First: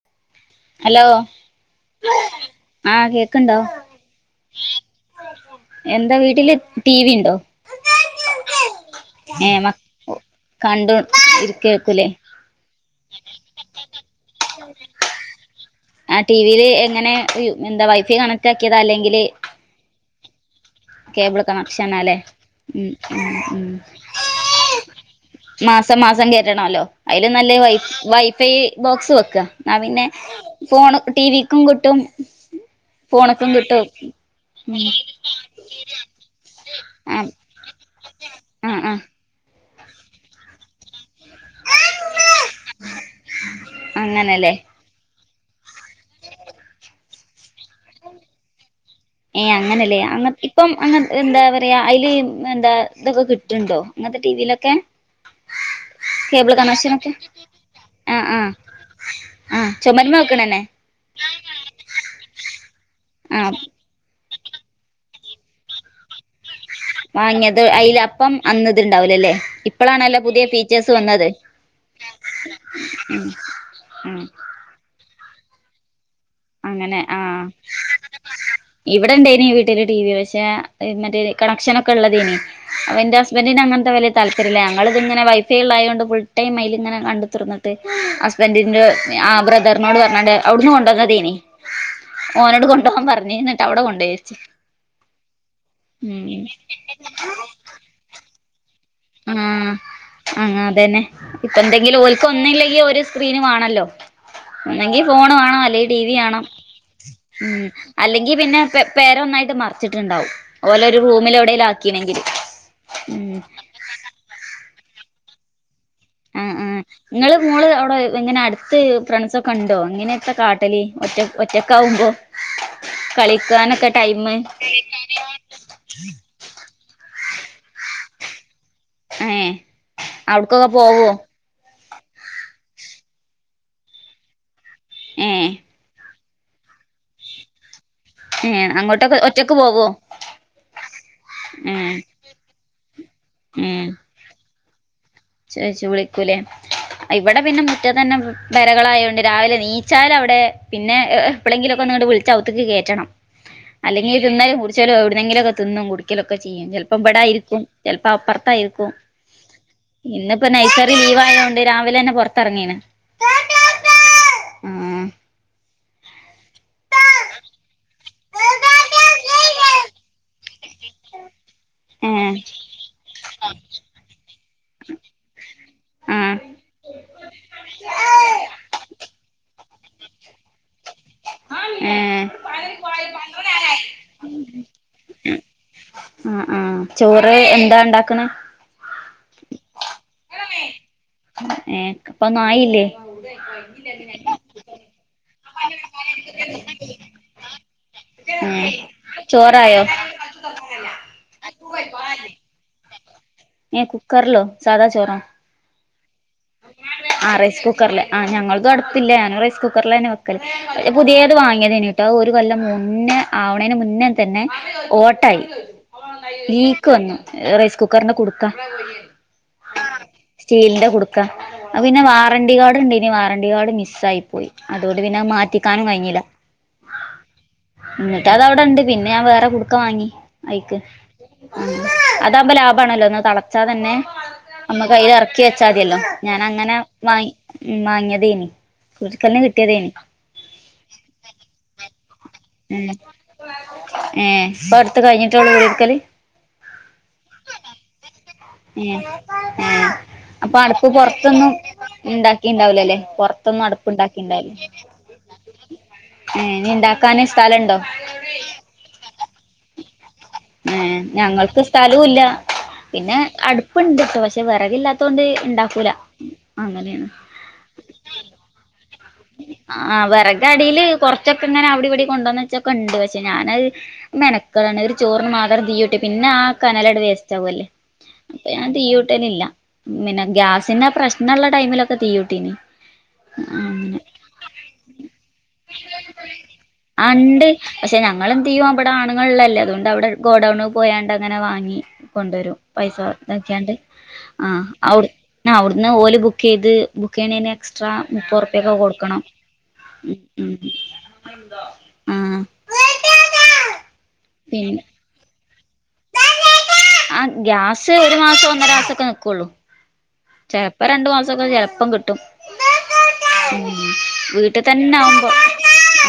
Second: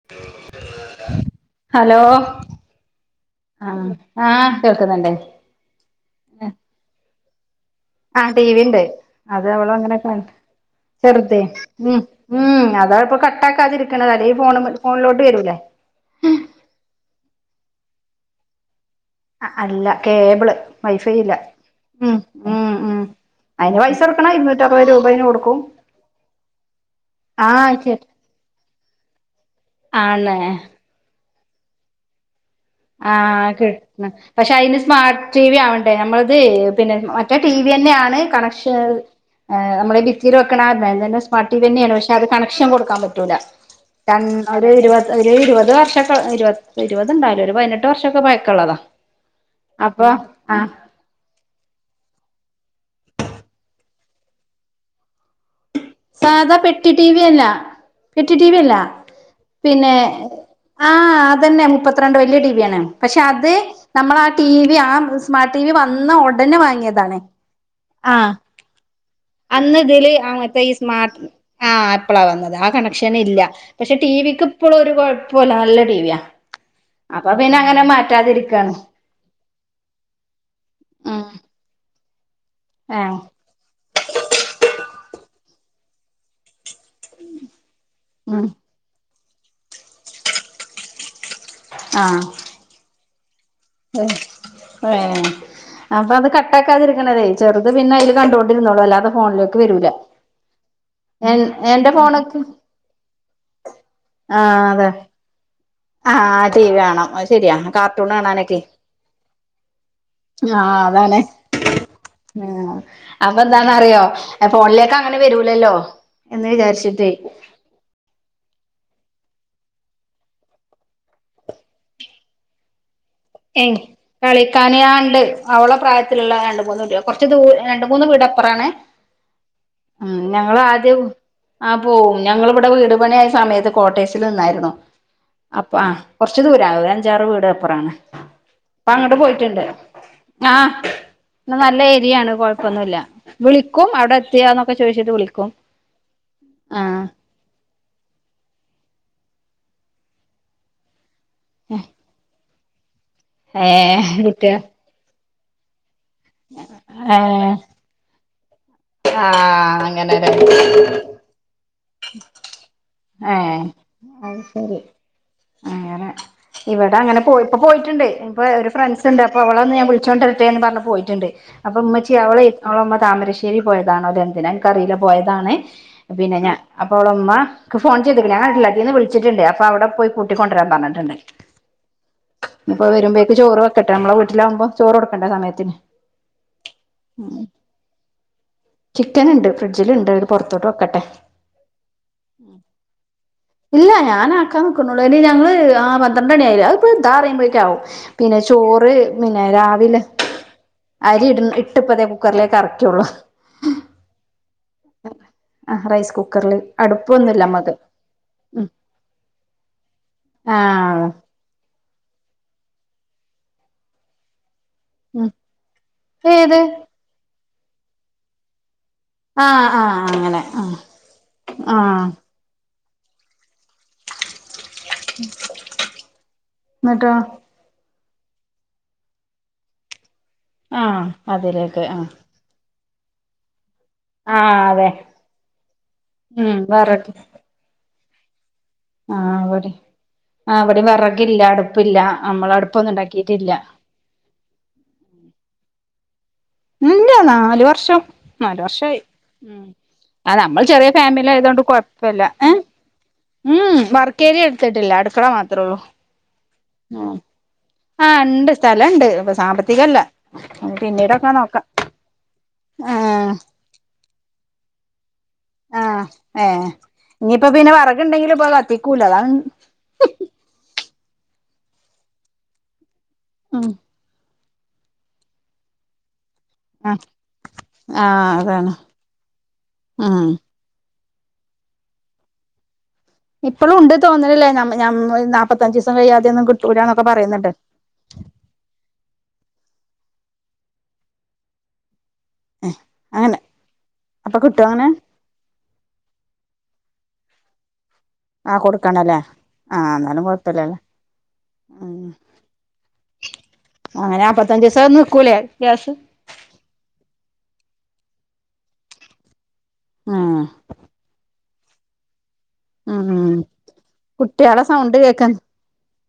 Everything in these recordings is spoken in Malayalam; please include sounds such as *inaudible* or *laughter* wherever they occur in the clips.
*inaudible* ഹലോ ഹലോ ആഹ് കേക്ക്ണ്ടോ ആ ആഹ് കേൾക്കുന്നുണ്ടേ എന്താ വീട്ടില് ടി വി ണ്ടോ ആഹ് ടി വി ഉണ്ട് അത് മ അവളങ്ങനെ കാണിക്കും കണ്ടു ചെറുതെ ഉം ഇരിക്കേക്കുലേ ഉം അതാണ്പ്പോ കട്ടാക്കാതിരിക്കണെ അല്ലേൽ ഫോണ് ഫോണിലോട്ട് വരൂല്ലേ ആഹ് ടി വിയിൽ എങ്ങനെ ന്താ വൈഫൈ കണക്റ്റാക്കിയതാ അല്ലെങ്കില് അ അല്ല കേബിള് വൈഫൈ ല്ല കേബിൾ ഉം കണക്ഷനാല്ലേ ഉം ഉം ഐന് പൈസ കൊട്ക്കണ ഇരുന്നൂറ്റ അറുപത് രൂപൈന് കൊടുക്കും ത്ത മാസം കേറ്റണോല്ലോ ഐലും നല്ല വൈ ആഹ് ശരി വൈഫൈ ബോക്സ് വെക്ക ന്നാ പിന്നെ ആണ് ഫോണ് ടി വീക്കും കിട്ടും ഫോണക്കും ആഹ് കിട്ടും കിട്ടണം പക്ഷെ ഐന് ഉം സ്മാർട്ട് ടി ബി ആവണ്ടേ നമ്മളത് പിന്നെ ആഹ് മറ്റേ ടി വി ന്നെയാണ് കണക്ഷൻ ആഹ് ആഹ് നമ്മളെ ഭിത്തില് വെക്കണന്നെ പാട്ടീവെന്നെണ് പക്ഷെ അത് കണക്ഷൻ കൊടുക്കാം പറ്റൂല രൺ അങ്ങനെല്ലേ രൂ ഇരുപ ഒരു ഇരുപത് വർഷോക്കെ ഇരുപത്ണ്ടാവൂല ഒരു പതിനെട്ട് ട്ടു വർഷൊക്കെ പയക്കള്ളതാ ഏഹ് അങ്ങനെല്ലേ അപ്പൊ അങ്ങ ആ ഇപ്പം അങ്ങ എന്താ പറയാ ഐല് ന്താ ഇതൊക്കെ കിട്ട്ണ്ടൊ ങ്ങനത്തെ ടിവിലൊക്കെ സാധാ പെട്ടി ടി വി ല്ല ആഹ് പെട്ടി ടി ആഹ് വി ല്ല ആഹ് പിന്നെ ചുമരുമ്മെ വെക്കണന്നെ ആഹ് അതന്നെ മുപ്പത്രണ്ട് വലിയ ടി വിയാണ് പക്ഷെ അത് ആഹ് നമ്മളാ ടി വി ആ സ്മാർട്ട് ടി വി വന്നോടനെ വാങ്ങി വാങ്ങിയത് ഐല് അപ്പം അന്നിത്ണ്ടാവൂല ല്ലേ അന്ന് ഇതില് ഇപ്പളാണല്ലോ ആ പുതിയ മറ്റേ ഈ ഫീച്ചേഴസ് ആ ഇപ്പളാ വന്നത് ആ കണക്ഷൻ ഉം ഇല്ല പക്ഷെ ടി ആഹ് വിക്ക് ഇപ്പോളും രു കുഴപ്പോല്ല നല്ല ടീവിയ അപ്പൊ പിന്നെ അങ്ങനെ മാറ്റാതിരി ഇവിടെണ്ടേനി വീട്ടില് ടി വി പക്ഷെ മറ്റേ ഉം കണക്ഷനോക്കെള്ളതേനി ഏ അവന്റസ് ന്റിന് അങ്ങനത്തെ വല്ല്യ താല്പര്യല്ല ഞങ്ങളിതിങ്ങനെൈ വൈഫൈ ഉള്ളതായതുകൊണ്ട് ഫുൾ ടൈമയില്ങ്ങനെ കണ്ടത്രിന്നിട്ട് ഉം ഹസ്ബൻഡിന്റെ ആ ബ്രദറിനോട് പറഞ്ഞണ്ട് അവിടുന്ന് കൊണ്ടോന്ന തീനി ആഹ് ഓനോട് കൊണ്ടൊവാാൻ പറഞ്ഞിന്ന് ഏ അപ്പൊ ത് ഉം കട്ടാക്കാതിരിക്കണതേ ചെറുത് പിന്നൈല് കണ്ടൊണ്ടിരുന്നോളും അല്ലാതെ ഉം ഫോണിലേക്ക് വരൂല അ അതന്നെ എ എന്റെ പ്പന്തെങ്കിലും ഓൽക്ക് ഫോണൊക്കെ ഒന്നുല്ലെങ്കിൽ ഒരു സ്ക്രീന് വാണല്ലോ ആ അതെ ഒന്നെങ്കി ഫോണ് വാണം അല്ലെങ്കിൽ ടി ആ വി വണോം ടി വി കാണാം അത് ശരിയാ ഉം കാർട്ടൂൺ അല്ലെങ്കി കാണാനൊക്കെ പിന്നെ പേരെന്നായിട്ട് മറിച്ചിട്ടുണ്ടാവും ആ ഓലെരു അതാണ് റൂമിൽ എവിടേലും ആക്കിണെങ്കിൽ ആഹ് അപ്പൊന്താന്ന റിയോ ഫോണിലേക്ക് ങ്ങനെ വരൂലല്ലോ എന്ന് ആഹ് ആഹ് വിചാരിച്ചിട്ടേയ് ഇങ്ങള് മോള് അവിടെ ങ്ങനെ അടുത്ത് ഫ്രണ്ട്സൊക്കെണ്ടോ ങ്ങനെയൊക്കെ കാട്ടലി ഒറ്റ ഒറ്റക്കാകുമ്പോ ഏയ് കളിക്കന് ആ ണ്ട് അവള പ്രായത്തിലുള്ള രണ്ട മൂന്ന് കുറച്ച് ദൂ രണ്ട മൂന്ന് വീടപുറാണെ ഏഹ് ആഹ് അവിടക്കൊക്കെ ഞങ്ങദ്യം പോവോ ആ പോവും ഞങ്ങളിവിടെ വീട് പണിയ ആയ സമയത്ത് കോട്ടേഴ്സ് നിന്നായിരുന്നു ഏ അപ്പ ആ കുറച്ച് ദൂരം ആണ് ഒരു അഞ്ചാറ് വീട് അപ്പുറാണ് ഏ അപ്പൊ അങ്ങോട്ട് പോയിട്ടുണ്ട് ആഹ് നല്ല ഏഹ് ഏരിയയാണ് കൊഴപ്പൊന്നുല്യ വിളിക്കും അവിടെ എത്തിയാന്നൊക്കെ ചോദിച്ചിട്ട് വിളിക്കും ച ചു വിളിക്കൂല ആഹ് അ ഇവിടെ പിന്നെ മുറ്റത്ത് തന്നെ വരകളായൊണ്ട് രാവിലെ നീച്ചാൽ അവിടെ പിന്നെ എപ്പോളെങ്കിലും ഒക്കെ നിങ്ങട്ട വിളിച്ച അകത്തേക്ക് കേയറ്റണം ഏഹ് അല്ലെങ്കിൽ കിട്ടിയ തിന്നാലും കുടിച്ചാലും എവിടെെങ്കിലൊക്ക തിന്നും കുടിക്കും ഒരിക്കലൊക്കെ ചെയ്യും ചിലപ്പോ ബെടായിരിക്കും ചിലപ്പ അപ്പുറത്തായിരിക്കും ആഹ ഇന്നിപ്പ നൈസറി ലീവ് ആയതോണ്ട് രാവിലെ തന്നെ പുറത്തിറങ്ങീണ് ആഹ അയ് ശരി ആങ്ങനെ ഇവിടെ അങ്ങനെ പോയി ഇപ്പൊ പോയിട്ടുണ്ട് ഇപ്പൊ ഒരു ഫ്രണ്ട്സ് ഉണ്ട് അപ്പൊ അവളന്ന് ഞാൻ വിളിച്ചോണ്ടരട്ടെന്ന് പറഞ്ഞ് പോയിട്ടുണ്ട് അപ്പൊ ഏ ഉമ്മച്ചി അവളെ അവള ഉമ്മ താമരശ്ശേരി പോയതാണോ എന്തിന കറിയി ലപോയതാണ് ആ പിന്നെ ഞാൻ അപ്പോൾ അവളഉമ്മ ഫോൺ ചെയ്തക്കണ് ഞൻ അട്ടല്ലക്കീന്ന് വിളിച്ചിട്ടുണ്ട് അപ്പൊ അവിടെ പോയി കൂട്ടി കൊണ്ടുവരാൻ പറഞ്ഞിട്ടുണ്ട് ഏ അപ്പൊ വരുമ്പോഴേക്ക് ചോറ് വെക്കട്ടെ നമ്മള വീട്ടിലാവുമ്പോ ചോറ് കൊടുക്കണ്ട സമയത്തിന് ആ ആ ചോറ് എന്താ ഉണ്ടാക്കണ് ചിക്കൻ ഉണ്ട് ഫ്രിഡ്ജിലുണ്ട് പുറത്തോട്ട് വേക്കട്ടെ ഏ അപ്പ ഒന്നും ആയില്ലേ ഇല്ല ഞാനൻ ആക്കാൻ നിക്കക്കുന്നുള്ളൂ ഇനി ഞങ്ങള് ആ പന്ത്രണ്ട മണിയ ആയിലെ അത്പ്പോ ഇതാ അറിയുമ്പോഴേക്ക ആകും പിന്നെ ഏ ചോറ് പിന്നെ ചോറായോ രാവിലെ അരി ഇട ഇട്ടപ്പതേ കുക്കറിലേക്ക് അറക്കുള്ളൂ ഏ കുക്കറ ലോ സാദാ ചോറ ആ റൈസ് കുക്കറില് ആ അടുപ്പൊന്നുമില്ല റൈസ് നമ്മക്ക് കുക്കറില് ആ ഉം ഞങ്ങൾക്കും തടുപ്പല്ല ഞാനും റൈസ് കുക്കറില് തന്നെ വെക്കല് ആഹ് പുതിയ ത് വാങ്ങിയത്ട്ടോ ഒരു കൊല്ലം മുന്നേ ആവണേന് മുന്നേ തന്നെ ഉം ഓട്ടായി ഏത് ലീക്ക് വന്നു റൈസ് കുക്കറ്ന്റ കുടുക്ക ആ ആ അങ്ങനെ ആ അ പിന്നെ വാറണ്ടറി കാർഡ് ഇണ്ട് ഇനി വാറണ്ടറി കാർഡ് മിസ്സായി പോയി അതുകൊണ്ട് പിന്നെ മാറ്റിക്കാനും കഴിഞ്ഞില്ല എന്നിട്ടോ എന്നിട്ട് അതവിടെ ഇണ്ട് പിന്നെ ഞാൻ വേറെ കുടുക്ക വാങ്ങി അയ്ക്ക് ആഹ് അതിലേക്ക് ആഹ് താമ്പോ ലാഭാണല്ലോ ഒന്ന് തെളച്ചാൽ തന്നെ ആഹ് അതെ നമ്മക്ക് അയ്ല് യറക്കി വെച്ചാ മതിയല്ലോ ഞ ഉം വിറക് ഉ മാങ്ങിയതേനി ആഹ അവിടെ ആ അവിടെയും വെറകില്ല അടുപ്പില്ല നമ്മള അടുപ്പൊന്നും ഇണ്ടാക്കിട്ടില്ല ഏ പടുത്ത് കഴിഞ്ഞിട്ടള്ളൂ *unintelligible* എടുക്കല് ഇല്ല നാല് വർഷം നാല് വർഷായി ഏഹ് ഏഹ് ആ അപ്പൊ നമ്മൾ അടുപ്പ് ചെറിയ ഫാമിലി ആയതു പൊറത്തൊന്നും കൊണ്ട് കൊയപ്പില്ല ഇണ്ടാക്കിണ്ടാവൂലല്ലേ പൊറത്തൊന്നും ഉം അടുപ്പ് വർക്കേരിയ എടുത്തിട്ടില്ല അടുക്കള മാത്രം ത്രള്ളൂ ഏ ഇണ്ടാക്കാന് സ്ഥലുണ്ടോ സ്ഥലം ഇണ്ട് ഇപ്പൊ സാമ്പത്തികല്ല പിന്നീടൊക്കെ നോക്ക സ്ഥലവുല്ല പിന്നെ അടുപ്പുണ്ട് ഇട്ടോ പക്ഷെ വിറകില്ലാത്തൊണ്ട് ഇണ്ടാക്കൂല അങ്ങനെയാണ് ഇപ്പൊ പിന്നെ വെറഗ്ണ്ടെങ്കില് ഇപ്പോ കത്തിക്കൂല അത ആ വെറക് അടീല് കൊറച്ചൊക്കെ ഇങ്ങനെ അവിടി ഇവിടി കൊണ്ടുവന്നച്ചൊക്കെ ഉണ്ട് പക്ഷെ ഞാനത് ഉം മെന *unintelligible* ചോറിന് മാത്രം തീയുട്ട് പിന്നെ ആ കനലട ആഹ് വേസ്റ്റ് ആകല്ലേ ആഹ് അപ്പൊ ഞാൻ അതാണ് തീ കൂട്ടലില്ല പിന്നെ ഉം ഗ്യാ പിന്നെ പ്രശ്നള്ള ടൈമിലൊക്കെ തീ കൂട്ടീനി ഇപ്പളു ഉണ്ട് തോന്ന്ണ്ല്ലേ ഞമ്മെ ഞമ്മയ് നാപ്പത്തഞ്ചീസം കയ്യാതൊന്നും കിട്ട് ആ ണ്ട് പക്ഷെ ഞങ്ങളെന്തെയ്യു ഇവ്ടെ ആണുങ്ങള് ള്ളല്ലേ അതുകൊണ്ടവിടെ ഗോഡൗണ് പോയാണ്ടങ്ങനെ വാങ്ങി കൊണ്ടരും പൈസ അങ്ങനെ ഇതാക്കിയാണ്ട് അപ്പൊ കിട്ടോ ആഹ് അങ്ങനെ ഔട് ആഹ് അവുടുന്ന് ഓല് ബുക്കെയ്ത് ബുക് ക്കെയ്ണേന് എക്സ്ട്രാ മുപ്പത് റുപ്പ്യക്കെ കൊടു അല്ലേ ആ അന്നാലും കൊഴപ്പല്ല്യാല്ലേ ഉം ആ അങ്ങനെ നാപ്പത്തഞ്ചീസം നിക്കൂലേ ഗ്യാസ് ആഹ് ഗ്യാസ് ഒരു മാസം ഒന്നര മാസൊക്കെ നിക്കു ഒള്ളൂ ഉം ചെലപ്പ രണ്ട് മാസൊക്കെ ചെലപ്പം കിട്ടും ഉം കുട്ടികളെ വീട്ടിത്തന്നാവുമ്പോ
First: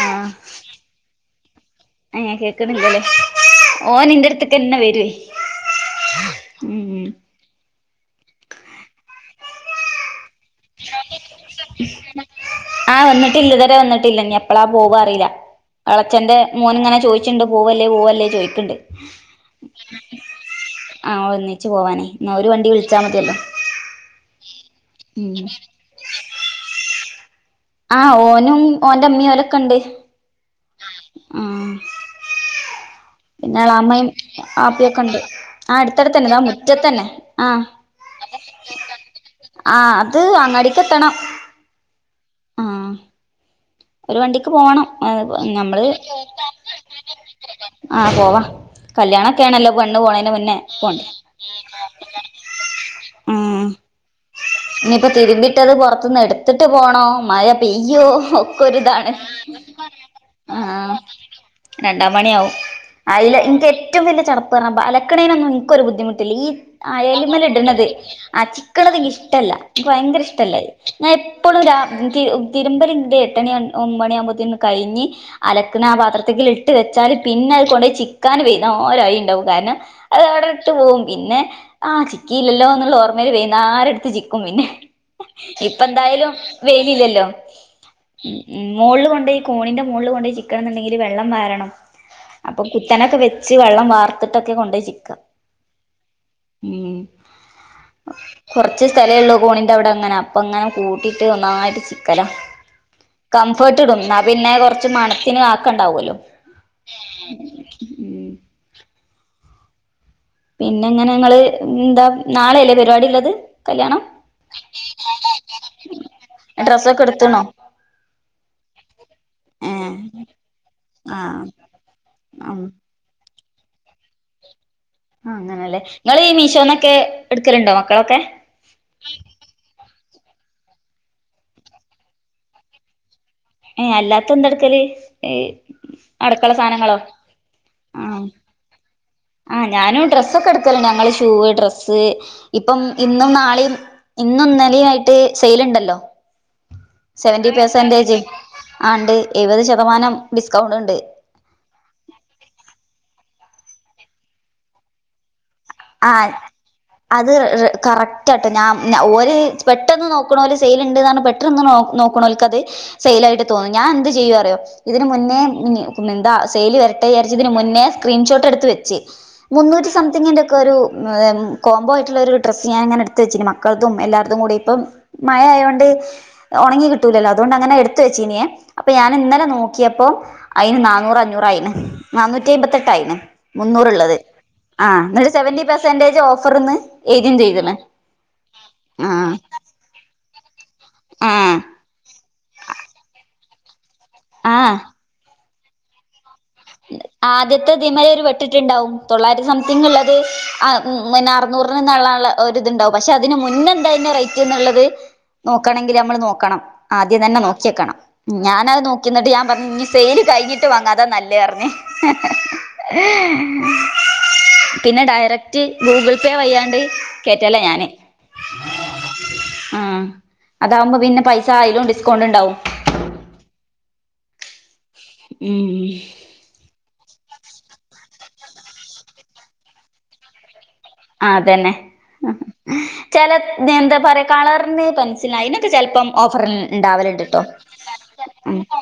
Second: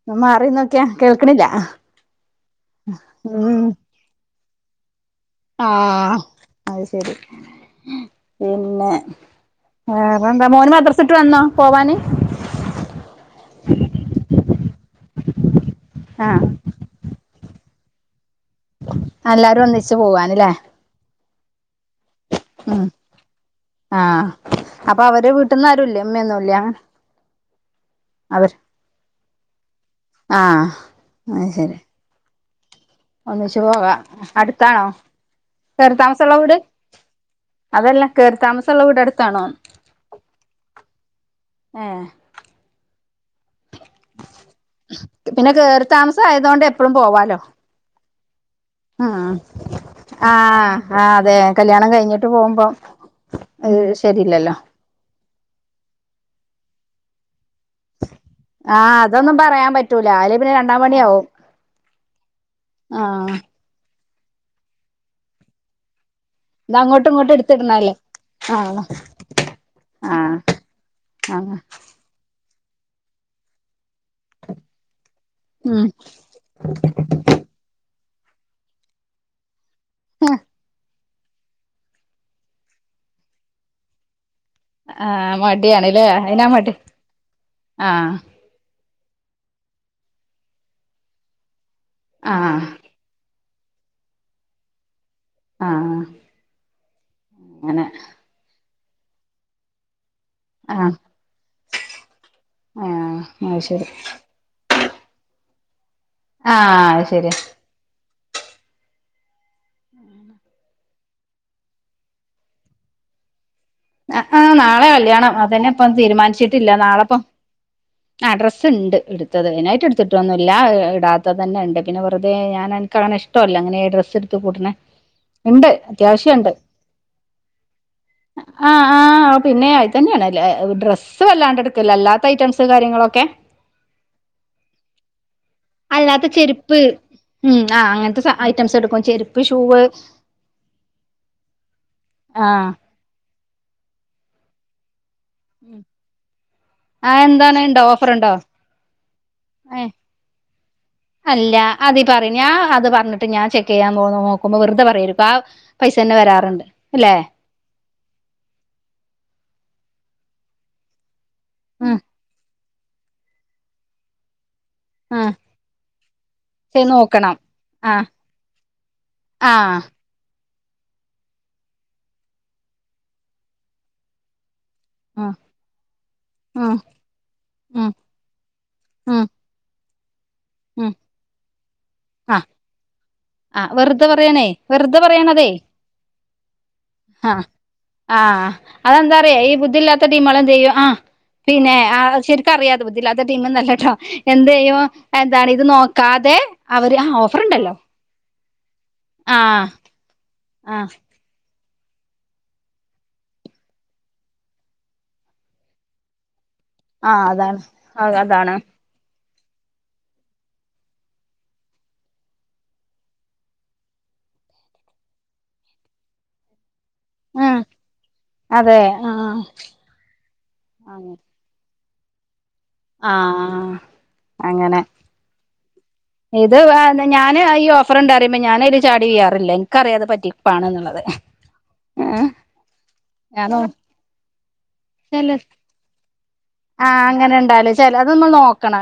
ആഹ് ല്ല്യ കേൾക്ക്ണില്ല്യ അഹ് ഏഹ് കേക്ക്ണില്ലേ ഓനിന്റെട്ത്ത്ക്കന്നെ വരുവേ ആഹ് അയ് ഉം ശരി പിന്നെ വേറെന്താ മോന് മദ്രസ വിട്ട് വന്നോ പോവാന് ആഹ് വന്നിട്ടില്ലിതുവരെ വന്നിട്ടില്ല ഇന്നിയെപ്പളാ പോവ്വാ അറിയില്ല എളച്ചന്റെ ആഹ് മോനിങ്ങനെ ചോയിച് ണ്ട് പോവല്ലേ പോവല്ലേ ചോയിക്ക് ആഹ് എല്ലാരും ഒന്നിച്ച് പോവാന്ല്ലേ ആഹ് ഒന്നിച്ച് പോവാനേ എന്നാ ഒരു വണ്ടി ഉം വിളിച്ചാ മതിയല്ലോ ആഹ് അപ്പൊ അവര ഉം വീട്ടിന്നാരുല്ലേ ഉമ്മയൊന്നുല്ല്യാ ആഹ് ഓനും ഓന്റമ്മീയോലൊക്കണ്ട് ആഹ് അത് ആഹ് ശരി ഒന്നിച്ചു പോകാ പിന്നെളാമ്മയും അടുത്താണോ ആപ്പയൊക്കണ്ട് ആഹ് കേറി അടുത്തടുത്തന്നെ താമസമുള്ള ദാ വീട് മുറ്റത്തന്നെ ആഹ് അതല്ല കേറി താമസമുള്ള വീട് അടുത്താണോ ആഹ് അത് അങ്ങാടിക്കെത്തണം ഏഹ് ആഹ് ഒരു വണ്ടിക്ക് പോണം അത് പോ പിന്നെ നമ്മള് കേറി താമസം ആയതോണ്ട് എപ്പഴും പോവാലോ ആഹ് പോവാ കല്യാണൊക്കെ ആണല്ലോ പെണ്ണ് ആഹ് പോണേന് മുന്നേ ആഹ് പോണ്ടേ അതെ കല്യാണം കഴിഞ്ഞിട്ട് പോവുമ്പോ അത് ശരീല്ലല്ലോ ഇനിയിപ്പ തിരുമ്പിയിട്ടത് പൊറത്തുന്നെട്ത്തിട്ട് പോണോ മഴ പെയ്യോ? ആഹ് ക്കൊരിതാണ് അതൊന്നും പറയാൻ പറ്റൂല അല്ലെ പിന്നെ രണ്ടാം ആഹ് പണിയാവും രണ്ടാം പണിയാവും ആഹ് അയില് ഇനിക്കെറ്റ് ഏറ്റവും വല്ല്യ ചടപ്പറഞ്ഞാ അബ്ബ അലക്ക്ണേനൊന്നും ഇൻക്കൊരു ബുദ്ധിമുട്ടില്ലീ ഇത് അങ്ങോട്ടും ഇങ്ങോട്ടും അയലിമ്മലിട്ണത് എടുത്തിടണല്ലേ ആഹ് ചിക്ക്ണതെനിക്കിഷ്ടല്ല ഇനിക്ക് ഭയങ്കര ആഹ് ഇഷ്ടല്ല അയ് ഞാൻ ആഹ് എപ്പളും രാ ൻക്ക് തിരുമ്പലിണ്ട് എട്ടണി ഒൻ ഒമ്പണിയാകുമ്പോത്തിന് കഴിഞ്ഞി അലക്ക്ണ ഉം ആഹ് പാത്രത്തിക്കി ട്ട് വെച്ചാല് പിന്നഅ് കൊണ്ടോയി ചിക്കാന് വെയ് ദാ ഓരോ അഴയിണ്ടാവും കാരണം അതവടെ ഇട്ട് പോവും പിന്നെ ആഹ് ചിക്കിയില്ലല്ലോന്ന്ള്ളോർമ്മേല് വൈന്നാരെടുത്ത് ചിക്കും പിന്നെ ആഹ് ഇപ്പ മടിയാണ്ല്ലേ എന്തായാലും അയിനാ മടി ആഹ് ഉം മോള്ള് കൊണ്ടോയി കോണിന്റെ മോള്ള് കൊണ്ടോയി ചിക്കണംന്ന്ണ്ടെങ്കില് വെള്ളം വാരണം ആഹ് അപ്പൊ കു തെനൊക്കെ വെച്ച് വെള്ളം വാർത്ത്ട്ടൊക്കെ കൊണ്ടോയി ചിക്കാം ആഹ് ഉം ങ്ങനെ കൊറച്ച് സ്ഥലേ ഇള്ളൂ കോണിന്റവടെ അങ്ങനെ അപ്പോങ്ങനെ കൂട്ടിയിട്ട് ഒന്നായിട്ട് ചിക്കലാ എഹ് കംഫർട്ടിടും എന്നാ പിന്നെ കൊറച്ച് മണത്തിന് ആക്കണ്ടാവു അല്ലോ ആഹ് ശരിയാ പിന്നെങ്ങനെ ഇങ്ങള് എന്താ നാളെയല്ലേ പെരുപാടിള്ളത് അ ആഹ് നാളെ കല്ല്യാണം അതന്നെ ഇപ്പം തീരുമാനിച്ചിട്ടില്ല ഡ്രസ്സൊക്കെ നാളെപ്പം എടുത്തണോ ആഹ് ഡ്രസ്സ്ണ്ട് എടുത്തത് ഏ ഇതിനായിട്ട് എടുത്തിട്ട് ഒന്നുമില്ല ആ ഇടാത്തത് തന്നെ ഉണ്ട് പിന്നെ വെറുതെ ആ ഞാനാ കളയണാ ഇഷ്ടോ അല്ല അങ്ങനെ ഡ്രസ്സ് എടുത്ത് കൂട്ടുണെ ആ അങ്ങനല്ലെ നിങ്ങളീ മീഷോന്നൊക്കെ എടുക്കലുണ്ടോ മക്കളൊക്കെ ആഹ് ആഹ് ആ പിന്നെ അയിതന്നെയാണ് ഡ്രസ്സ് വല്ലാണ്ട് എടുക്കല്ല അല്ലാത്ത ഐറ്റംസ് കാര്യങ്ങളൊക്കെ ഏ അല്ലാത്ത എന്തെടുക്കല് ഈ അല്ലാത്ത ചെരുപ്പ് ഉം ആ ആഹ് അങ്ങനത്തെ ഐറ്റംസ് എടുക്കും ചെരുപ്പ് ആഹ് ഷൂവ് ഞാനും ഡ്രസ്സൊക്കെ എടുക്കലുണ്ട് ഞങ്ങള് ഷൂ ഡ്രെസ്സ് ആ ഇപ്പം ഇന്നും നാളെയും ഇന്നു ഇന്നലെയായി സെൽ ഉണ്ടല്ലോ ആ സെവേന്റി എന്താണ് ഉണ്ടോ ഓഫർ പെസന്റേജേ ഉണ്ടോ ആഹ് ണ്ട് എഴുപത് ഏ ശതമാനം ഡിസ്കൗണ്ട് ഇണ്ട് അല്ല അതീ പറഞ്ഞാൻ അത് പറഞ്ഞിട്ട് ഞാൻ ചെക്ക് ചെയ്യാൻ പോന്ന് നോക്കുമ്പോ വെറുതെ പറയിരിക്ക ആഹ് ആഹ് അത് കറക് റ്റെട്ടോ ഞാൻ ഓര് പെട്ടെന്ന് നോക്കണോല് സെയിലിണ്ട്ന്നാണ് പെട്ടെന്ന് ന്ന് ആ നോക്കണോല്ക്കത് സെയ്ലായിട്ട് തോന്നും ഞാനെന്ത് ചെയ്യു അറിയോ ഇതിന് ആ മുന്നേ എന്താ മിനി കു എന്താ സെയില് ചെയ്ത് വരട്ടെ നോക്കണം വിചാരിച്ച് ഇതിന് മുന്നേ ആ സ്ക്രീൻഷോട്ട് എടുത്ത് വെച്ച് ആഹ് മുന്നൂറ്റി സം തിങ്ങന്റെ ഒക്കെ ഒരു കോമ്പോ ആയിട്ടുള്ള ഒരു ഡ്രസ്സ് ഞാനിങ്ങനെ എടുത്ത് വെച്ചിന് മക്കൾതും എല്ലാടത്തും കൂടി ഇപ്പം ഉം മഴ ആയൊണ്ട് ഉം ഉണങ്ങി കി ത്തുലല്ലോ അതുകൊണ്ട് അങ്ങനെ ഉം എടുത്ത് വെച്ചീനിയെ അപ്പൊ ഞാൻ ഉം ഇന്നലെ നോക്കിയപ്പോ അയിന് ഉം നന്നൂറ് അഞ്ഞൂറായിന് ആഹ് നന്നൂറ്റി അൻപത്തെട്ടായിണ് ആഹ് വെറുതെ പറയണേ വെറുതെ പറയാണ അതെ സെവന്റി പെർസെന്റേജ് ഓഫർന്ന് എഴുതിം ആഹ് ചെയ്ത്ണ് ആഹ് അതെന്താ ആഹ് പറയേ ഈ ബുദ്ധിയില്ലാത്ത *unintelligible* ടീമുകളെന്തെയ്യും ആഹ് ആഹ് പിന്നെ ആ ശരിക്കറിയാതെ ബുദ്ധില്ലാത്ത ടീമൊന്നും അല്ലേട്ടോ ആഹ് എന്തെയ്യും എന്താണ് ഇത് നോക്കാതെ അവര് ആഹ് ആദ്യത്തെ ഓഫറുണ്ടല്ലോ തിമര് ഒരു വെട്ടിട്ടുണ്ടാവും തൊള്ളായിരത്തി ആഹ് സംതിങ്ങുള്ളത് ആഹ് ഉം മുന്ന് അറുന്നൂറിന്ന്ള്ള ള്ള ഒര് ഇതുണ്ടാവും. പക്ഷെ അതിന് മുന്നെ എന്തായിന്ന് റേറ്റ് എന്നുള്ളത് നോക്കണെങ്കില് നമ്മള് നോക്കണം. ആദ്യം ആഹ് തന്നെ അതാണ് നോക്കിയെക്കണം. ആഹ് അതാണ് ഞാനത് നോ ക്കി ഇന്നട്ട് ഞാൻ പറഞ്ഞ് ഇഞ്ഞ് സെയില് കഴിഞ്ഞിട്ട് വാങ്ങാ അതാ നൽ ലേ പർഞ്ഞ്. പിന്നെ ഡയറക്റ്റ് ഗൂഗിൾ പേ വയ് യാണ്ട് ഉം കേറ്റലാ ഞാന്. അതെ ആഹ് ആഹ് അതാവുമ്പം അങ്ങനെ പിന്നെ പൈസ അയിലും ഡിസ്കൗണ്ട് ണ്ടാവും. ആഹ് അങ്ങനെ. ഉം ഇത് അ എന്താ ഞാന് ഈ ഓഫർ ഉണ്ട് അറിമ്പം ഞാനയില് ചാടി വീയാറില്ല ഇനക്കറിയാ അത് പറ്റിപ്പാണ് ന്നുള്ളത്. ആഹ് അതന്നെ. ചെലത് ഞാനോ എന്താ പറയാ കളറിന് പെൻസിൽന് അയിന് റ്റ് ചെലപ്പം ഓഫറിന് ആഹ് അങ്ങനെ ഇണ്ടാവലുണ്ട്ട്ടോ. ഇണ്ടാവല് ചെല അത് നമ്മൾ ഉം നോക്കണം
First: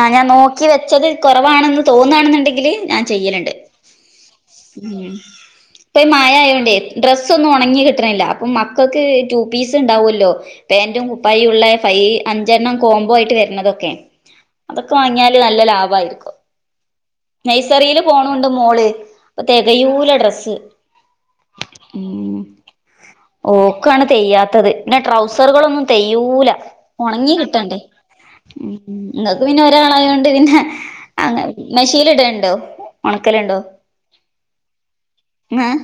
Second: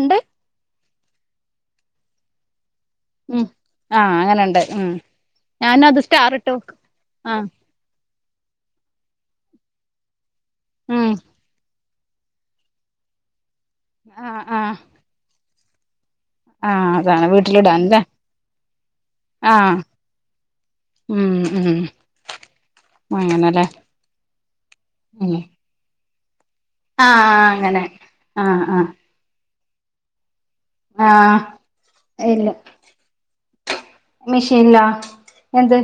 ആഹ് ഞാൻ നോക്കി വെച്ചത് കൊറവാണ് ന്ന് തോന്നാണ് ന്നുണ്ടെങ്കില് ഞാൻ ഉം ചെയ്യലുണ്ട്. ആഹ് അങ്ങനെണ്ട്. ഉം ഞാനത് സ്റ്റാറിട്ട് വെ ട്ടേ ഡ്രസ് ഒന്നും ഒണങ്ങി കിട്ട്ണില്ല. അപ്പം മക്കൾക്ക് ടു പീസ് ഉണ്ടാവല്ലോ. പേന്റും ഉം കുപ്പായൂള്ളെ ഫൈ അഞ്ചെണ്ണം കോംബോ ആയിട്ട് വര്നതൊക്കെ ആഹ് ആഹ് അതൊക്കെ വാങ്ങിയാൽ ല് നല്ല ലാഭായിരിക്കും. ആഹ് അതാണ് വീട്ടിലിടാൻല്ലേ നെയ്സറീല് പോണൂണ്ട് മോള് അപ്പൊ ആഹ് തെകയൂല ഡ്രസ്സ്. ഉം ഉം അങ്ങനെല്ലേ ഓക്കാണ് തെയ്യാത്തത് പിന്നെ ഉം ട്രൗസറുകളൊന്നും തെയ്യൂല. ഒണങ്ങി ആഹ് കിട്ടണ്ടേ. അങ്ങനെ ആഹ് ആഹ് ഇങ്ങക്ക് പിന്നെ ഒരാളായോണ്ട് പിന്നെ ആഹ് അങ്ങ് മെഷീല് ഇട്ണ്ടോ, ഒണക്കലുണ്ടോ? മെഷീൻല്ലാ. എന്ത്? ഏഹ്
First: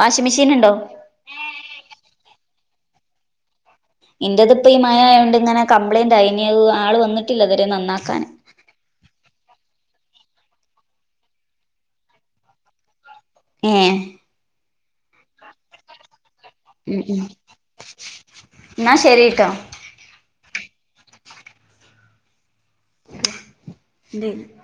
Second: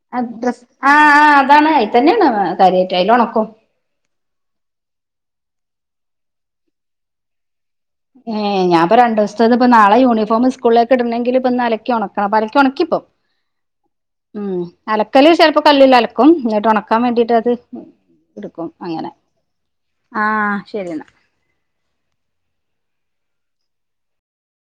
വാഷിംഗ് അഹ് മെഷീൻ ഡ്രസ്സ് ഉണ്ടോ ആഹ് അതാണ് അയ്തന്നേണ് കാര്യായ്റ്റ് അയ്ലൊണക്കും. ഇന്റെത് ഇപ്പ ഈ മഴയായോണ്ട് ഇങ്ങെനെ കംപ്ലയിന്റ് ആയിനി ആൾ വന്നിട്ടില്ലതുവരെ നന്നാ ഏഹ് ഞാൻപ്പോ രണ്ട് ദൂവ്സ്ത്തത് ഇപ്പ നാളെ യൂണഫോം സ്കൂളിലേക്ക് ഇടണെങ്കില് ഇപ്പ ഇന്ന് അലക്കി ഒണക്കണം, അപ്പ അലക്കി ഉണക്കിപ്പം. *unintelligible* ഏഹ് ഉം അലക്കല് ചെലപ്പ കല്ലിൽ അലക്കും. ഇന്ന ട്ടൊണക്കാൻ ഉം ഉം വേണ്ടിയിട്ട് അത് ഇട്ക്കും എന്നാ അങ്ങനെ, ശരിട്ടോ ആഹ് ശരി എന്നാ *unintelligible*